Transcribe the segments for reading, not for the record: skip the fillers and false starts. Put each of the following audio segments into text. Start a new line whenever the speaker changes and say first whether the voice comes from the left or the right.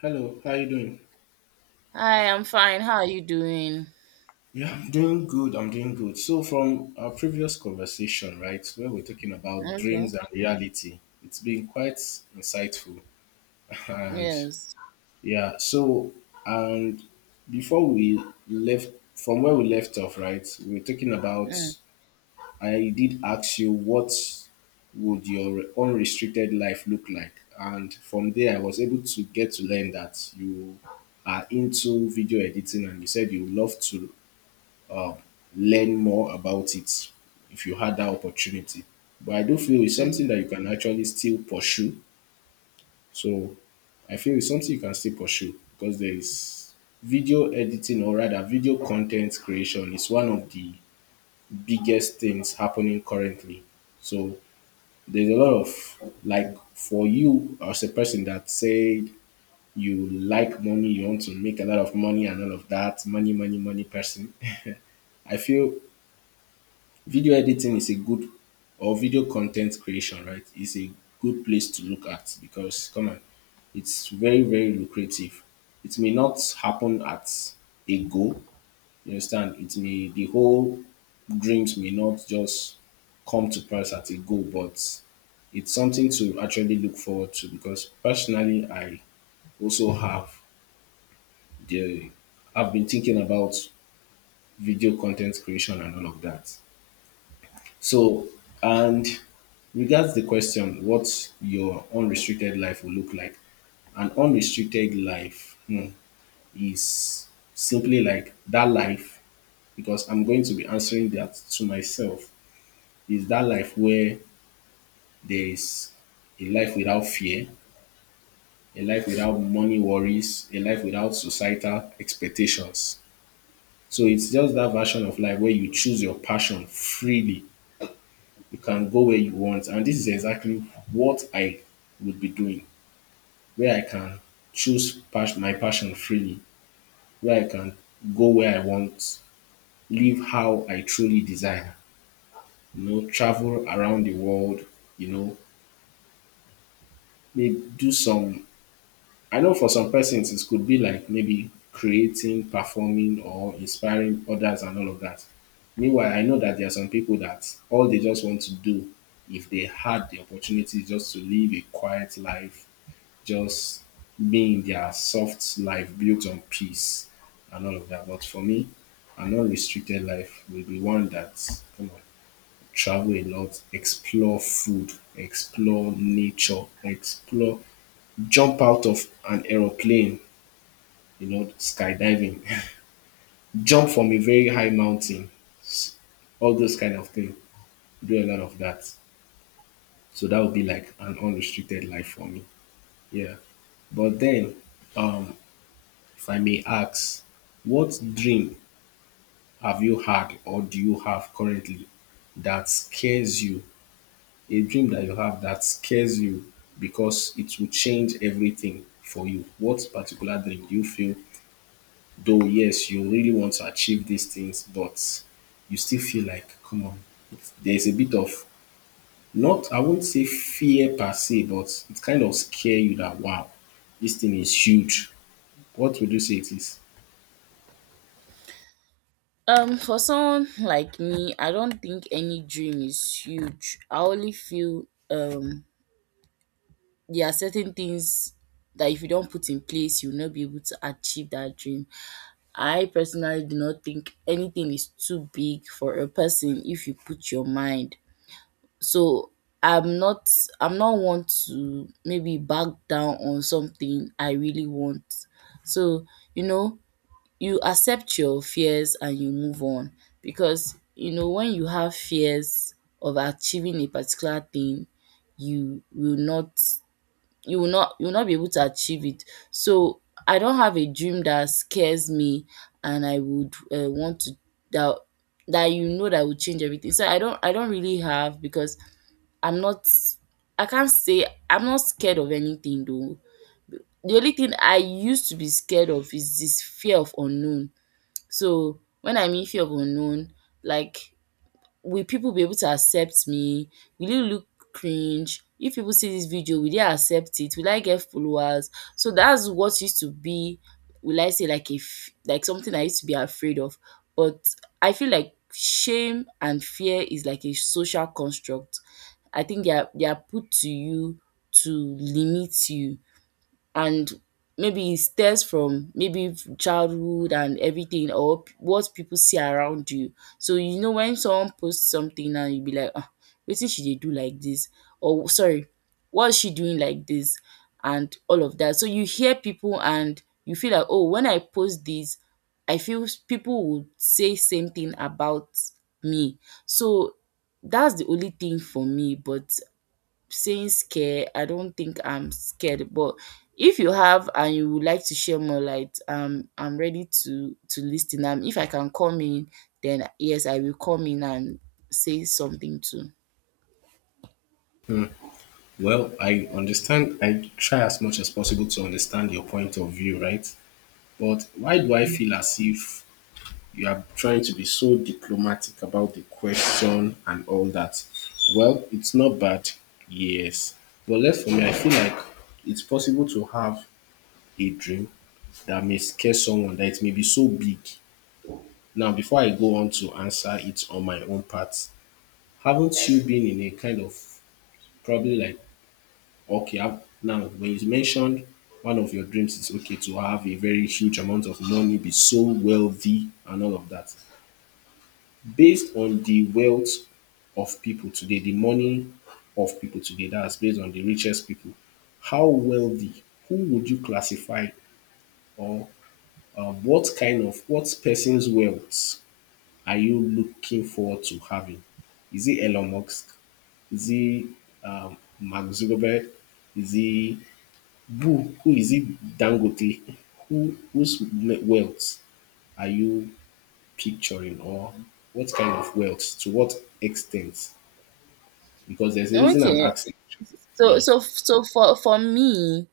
left: Hello, how you doing?
right: Hi, I'm fine. How are you doing?
left: Yeah, I'm doing good. I'm doing good. So from our previous conversation, right, where we're talking about
right: Okay.
left: dreams and reality, it's been quite insightful. And
right: Yes.
left: yeah, so and before we left from where we left off, right, we were talking about—
right: Mm,
left: I did ask you what would your unrestricted life look like? And from there, I was able to get to learn that you are into video editing and you said you love to uh, learn more about it if you had that opportunity. But I do feel it's
right: mm.
left: something that you can actually still pursue. So I feel it's something you can still pursue because there is— video editing, or rather video content creation, is one of the biggest things happening currently. So there's a lot of— like for you, as a person that said you like money, you want to make a lot of money and all of that, money, money, money person. I feel video editing is a good— or video content creation, right, is a good place to look at, because come on, it's very very lucrative. It may not happen at a go, you understand, it may— the whole dreams may not just come to pass at a go, but it's something to actually look forward to, because personally I also have the— I've been thinking about video content creation and all of that. So, and regards the question, what your unrestricted life will look like. An unrestricted life, hmm, is simply like that life, because I'm going to be answering that to myself, is that life where there is a life without fear, a life without money worries, a life without societal expectations. So it's just that version of life where you choose your passion freely. You can go where you want. And this is exactly what I would be doing, where I can choose pas- my passion freely, where I can go where I want, live how I truly desire, you know, travel around the world, you know, maybe do some. I know for some persons it could be like maybe creating, performing, or inspiring others and all of that. Meanwhile, I know that there are some people that all they just want to do, if they had the opportunity, is just to live a quiet life, just being their soft life built on peace and all of that. But for me, an unrestricted life will be one that, you know, travel a lot, explore food, explore nature, explore, jump out of an aeroplane, you know, skydiving, jump from a very high mountain, s- all those kind of things. Do a lot of that. So that would be like an unrestricted life for me. Yeah. But then, um, if I may ask, what dream have you had or do you have currently that scares you? A dream that you have that scares you because it will change everything for you. What particular dream do you feel, though, yes, you really want to achieve these things, but you still feel like, come on, there's a bit of— not, I won't say fear per se, but it kind of scare you that, wow, this thing is huge. What would you say it is?
right: For someone like me, I don't think any dream is huge. I only feel there are certain things that if you don't put in place, you'll not be able to achieve that dream. I personally do not think anything is too big for a person if you put your mind. So I'm not I'm not want to maybe back down on something I really want. So, you know, you accept your fears and you move on because you know when you have fears of achieving a particular thing, you will not you will not you will not be able to achieve it. So I don't have a dream that scares me and I would want to that that that would change everything. So I don't really have because I'm not I can't say I'm not scared of anything though. The only thing I used to be scared of is this fear of unknown. So when I mean fear of unknown, like will people be able to accept me? Will it look cringe? If people see this video, will they accept it? Will I get followers? So that's what used to be will I say like if like something I used to be afraid of. But I feel like shame and fear is like a social construct. I think they are put to you to limit you, and maybe it stems from maybe childhood and everything or what people see around you. So you know when someone posts something and you be like, ah, wetin she dey do like this? Or sorry, what is she doing like this? And all of that. So you hear people and you feel like, oh, when I post this, I feel people would say same thing about me. So that's the only thing for me. But saying scare, I don't think I'm scared. But if you have and you would like to share more light, I'm ready to listen. If I can come in, then yes, I will come in and say something too.
left: Well, I understand. I try as much as possible to understand your point of view, right? But why do I feel as if you are trying to be so diplomatic about the question and all that? Well, it's not bad, yes. But less for me, I feel like it's possible to have a dream that may scare someone, that it may be so big. Now, before I go on to answer it on my own part, haven't you been in a kind of, probably like— okay, I've— now when you mentioned one of your dreams is okay, to have a very huge amount of money, be so wealthy, and all of that. Based on the wealth of people today, the money of people today, that's based on the richest people, how wealthy, who would you classify, or what kind of, what person's wealth are you looking forward to having? Is it Elon Musk? Is he, Mark Zuckerberg? Is he— who is it— Dangote? Who— whose me- wealth are you picturing, or what kind of wealth? To what extent? Because there's a reason I'm
right: Okay.
left: asking.
right: So
left: Yeah.
right: so so for me,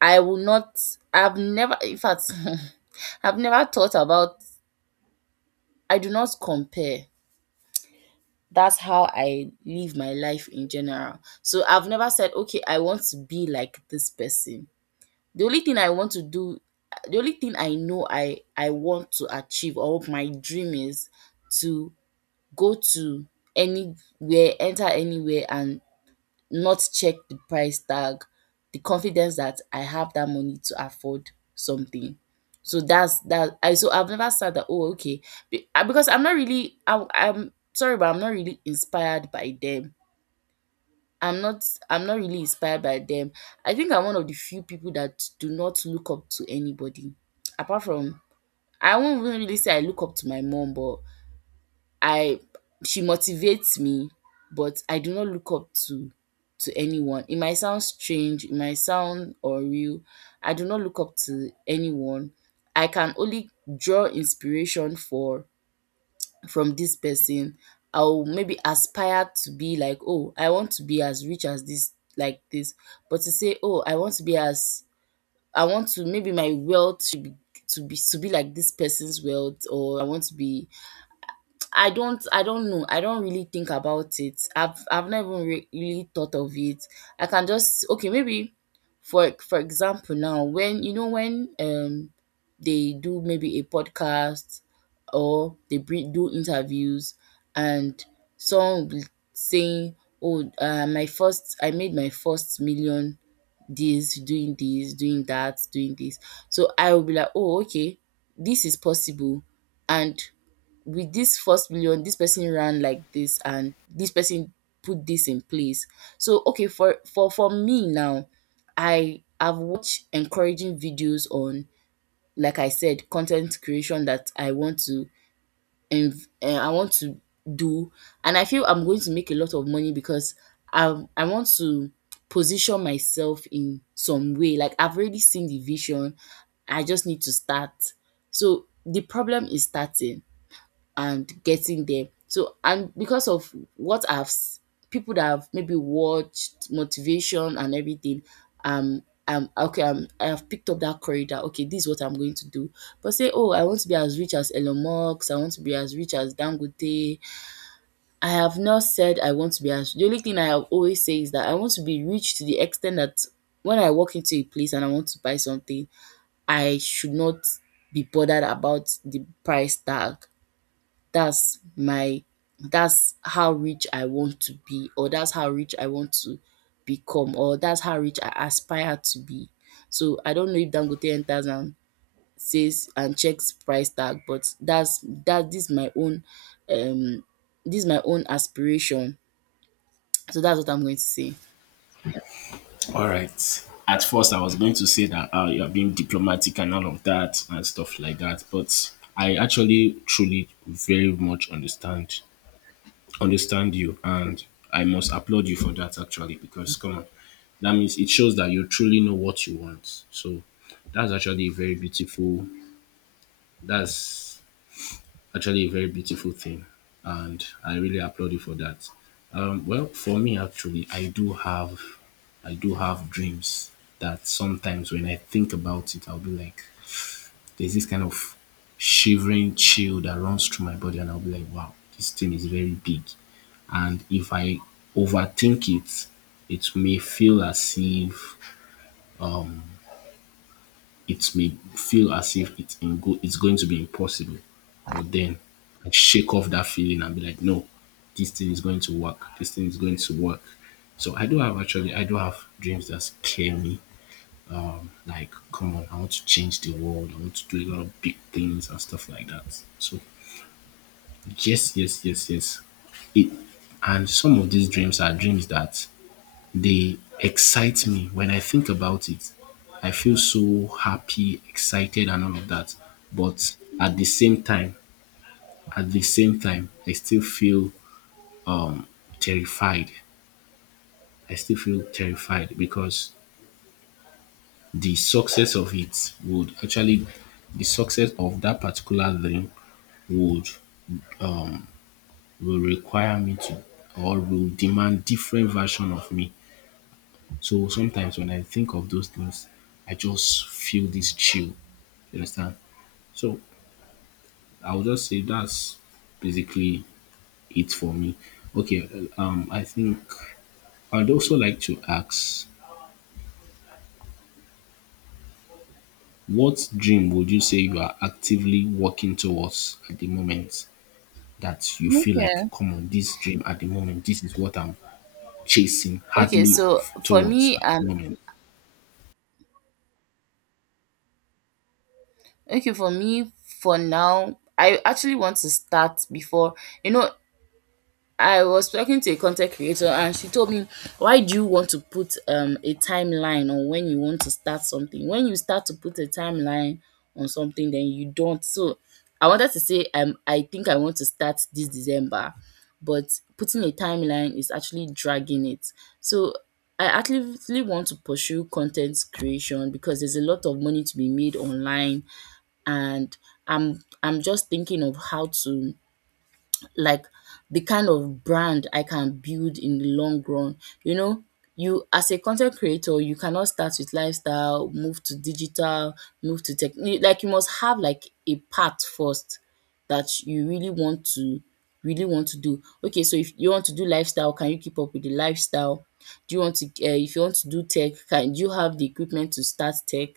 right: I will not. I've never. In fact, I've never thought about. I do not compare. That's how I live my life in general. So I've never said, okay, I want to be like this person. The only thing I want to do, the only thing I know I want to achieve or what my dream is, to go to anywhere, enter anywhere and not check the price tag, the confidence that I have that money to afford something. So that's that I, so I've never said that oh okay ah, because I'm not really I'm sorry but I'm not really inspired by them. I'm not I'm not really inspired by them. I think I'm one of the few people that do not look up to anybody. Apart from, I won't even really say I look up to my mom, but I, she motivates me, but I do not look up to anyone. It might sound strange, it might sound unreal. I do not look up to anyone. I can only draw inspiration for from this person. I'll maybe aspire to be like, oh, I want to be as rich as this like this, but to say oh I want to be as, I want to maybe my wealth should be to be like this person's wealth or I want to be, I don't know. I don't really think about it. I've never really thought of it. I can just okay, maybe for example now when you know when they do maybe a podcast or they do interviews and someone will saying oh my first, I made my first million, this doing that doing this. So I will be like oh okay this is possible, and with this first million, this person ran like this, and this person put this in place. So okay, for me now, I have watched encouraging videos on, like I said, content creation that I want to, I want to do, and I feel I'm going to make a lot of money because I want to position myself in some way. Like I've already seen the vision, I just need to start. So the problem is starting and getting there. So, and because of what people that have maybe watched motivation and everything, um, okay, I have picked up that corridor. Okay, this is what I'm going to do. But say, oh, I want to be as rich as Elon Musk. I want to be as rich as Dangote. I have not said I want to be as. The only thing I have always say is that I want to be rich to the extent that when I walk into a place and I want to buy something, I should not be bothered about the price tag. That's my, that's how rich I want to be, or that's how rich I want to become, or that's how rich I aspire to be. So I don't know if Dangote enters and says and checks price tag, but that's that, this is my own um this is my own aspiration. So that's what I'm going to say.
left: All right. At first, I was going to say that you are being diplomatic and all of that and stuff like that, but I actually truly very much understand— understand you, and I must applaud you for that actually, because come on, that means— it shows that you truly know what you want. So that's actually a very beautiful— that's actually a very beautiful thing, and I really applaud you for that. Well for me actually I do have dreams that sometimes when I think about it I'll be like, there's this kind of shivering chill that runs through my body and I'll be like, wow, this thing is very big. And if I overthink it, it may feel as if, um it may feel as if it's in go- it's going to be impossible. But then I shake off that feeling and be like, no, this thing is going to work. This thing is going to work. So I do have— actually I do have dreams that scare me. Like, come on, I want to change the world. I want to do a lot of big things and stuff like that. So yes, yes, yes, yes. It, and some of these dreams are dreams that they excite me. When I think about it, I feel so happy, excited, and all of that. But at the same time, I still feel um, terrified. I still feel terrified because the success of it would actually— the success of that particular dream would— will require me to, or will demand different version of me. So sometimes when I think of those things, I just feel this chill. You understand? So I would just say that's basically it for me. Okay, I think I'd also like to ask, what dream would you say you are actively working towards at the moment, that you feel like,
right: Okay.
left: come on, this dream at the moment, this is what I'm chasing
right: Okay,
left: hardly
right: so for
left: towards
right: me,
left: at the moment?
right: okay, for me, for now, I actually want to start before you know I was talking to a content creator and she told me, why do you want to put a timeline on when you want to start something? When you start to put a timeline on something, then you don't. So I wanted to say, I think I want to start this December, but putting a timeline is actually dragging it. So I actively want to pursue content creation because there's a lot of money to be made online, and I'm just thinking of how to, like, the kind of brand I can build in the long run. You know, you as a content creator, you cannot start with lifestyle, move to digital, move to tech. Like you must have like a path first that you really want to do. Okay, so if you want to do lifestyle, can you keep up with the lifestyle? Do you want to if you want to do tech, can do you have the equipment to start tech?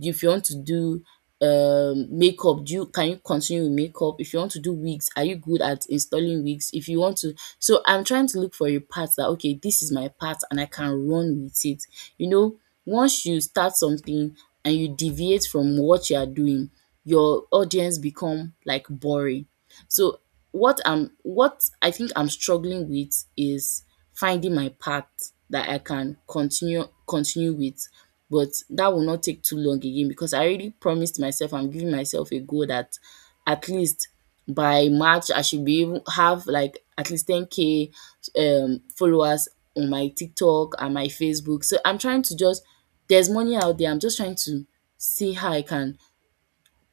right: If you want to do makeup, do you can you continue with makeup? If you want to do wigs, are you good at installing wigs? If you want to, so I'm trying to look for a path that okay, this is my path and I can run with it. You know, once you start something and you deviate from what you are doing, your audience become like boring. So what I think I'm struggling with is finding my path that I can continue with. But that will not take too long again because I already promised myself I'm giving myself a goal that at least by March I should be able have like at least 10K followers on my TikTok and my Facebook. So I'm trying to just, there's money out there. I'm just trying to see how I can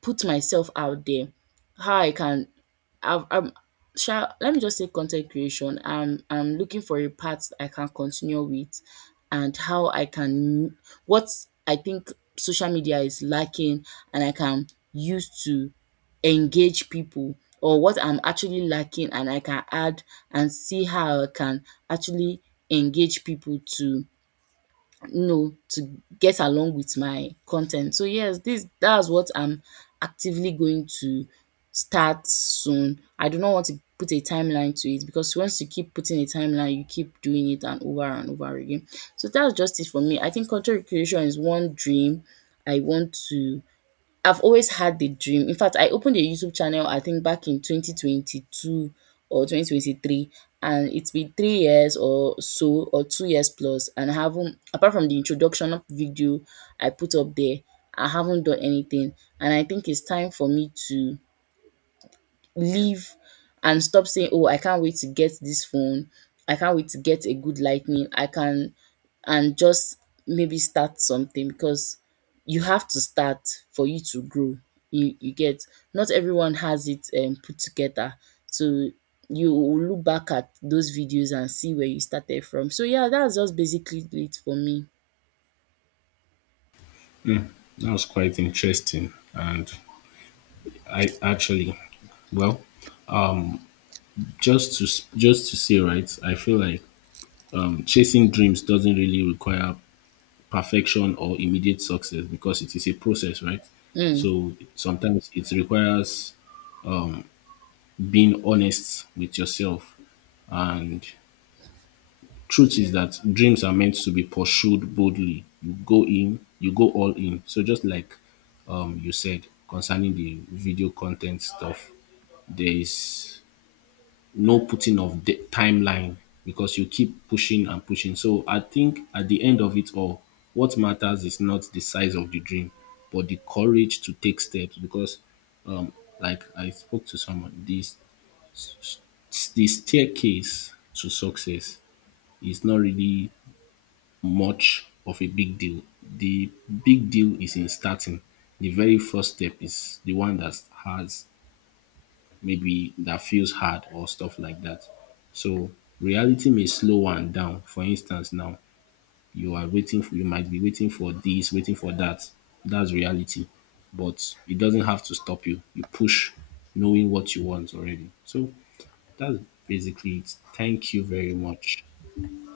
right: put myself out there, how I can, I've I'm sha let me just say content creation. I'm looking for a path I can continue with, and how I can, what I think social media is lacking and I can use to engage people, or what I'm actually lacking and I can add, and see how I can actually engage people to, you know, to get along with my content. So yes, this, that's what I'm actively going to start soon. I do not want to put a timeline to it because once you keep putting a timeline you keep doing it and over again. So that's just it for me. I think content creation is one dream I want to, I've always had the dream. In fact, I opened a YouTube channel I think back in 2022 or 2023, and it's been 3 years or so or 2 years plus and I haven't, apart from the introduction video I put up there, I haven't done anything, and I think it's time for me to leave and stop saying, "Oh, I can't wait to get this phone. I can't wait to get a good lightning. I can," and just maybe start something because you have to start for you to grow. You get, not everyone has it put together, so you will look back at those videos and see where you started from. So yeah, that's just basically it for me.
left: That was quite interesting, and I actually, well, Just to just to say, right, I feel like chasing dreams doesn't really require perfection or immediate success, because it is a process, right?
right: Mm.
left: So sometimes it requires, um, being honest with yourself. And truth is that dreams are meant to be pursued boldly. You go in, you go all in. So just like, you said concerning the video content stuff, there is no putting of the timeline, because you keep pushing and pushing. So I think at the end of it all, what matters is not the size of the dream, but the courage to take steps. Because, um, like I spoke to someone, this— the staircase to success is not really much of a big deal. The big deal is in starting. The very first step is the one that has— maybe that feels hard or stuff like that. So reality may slow one down. For instance, now you are waiting for— you might be waiting for this, waiting for that. That's reality. But it doesn't have to stop you. You push knowing what you want already. So that's basically it. Thank you very much.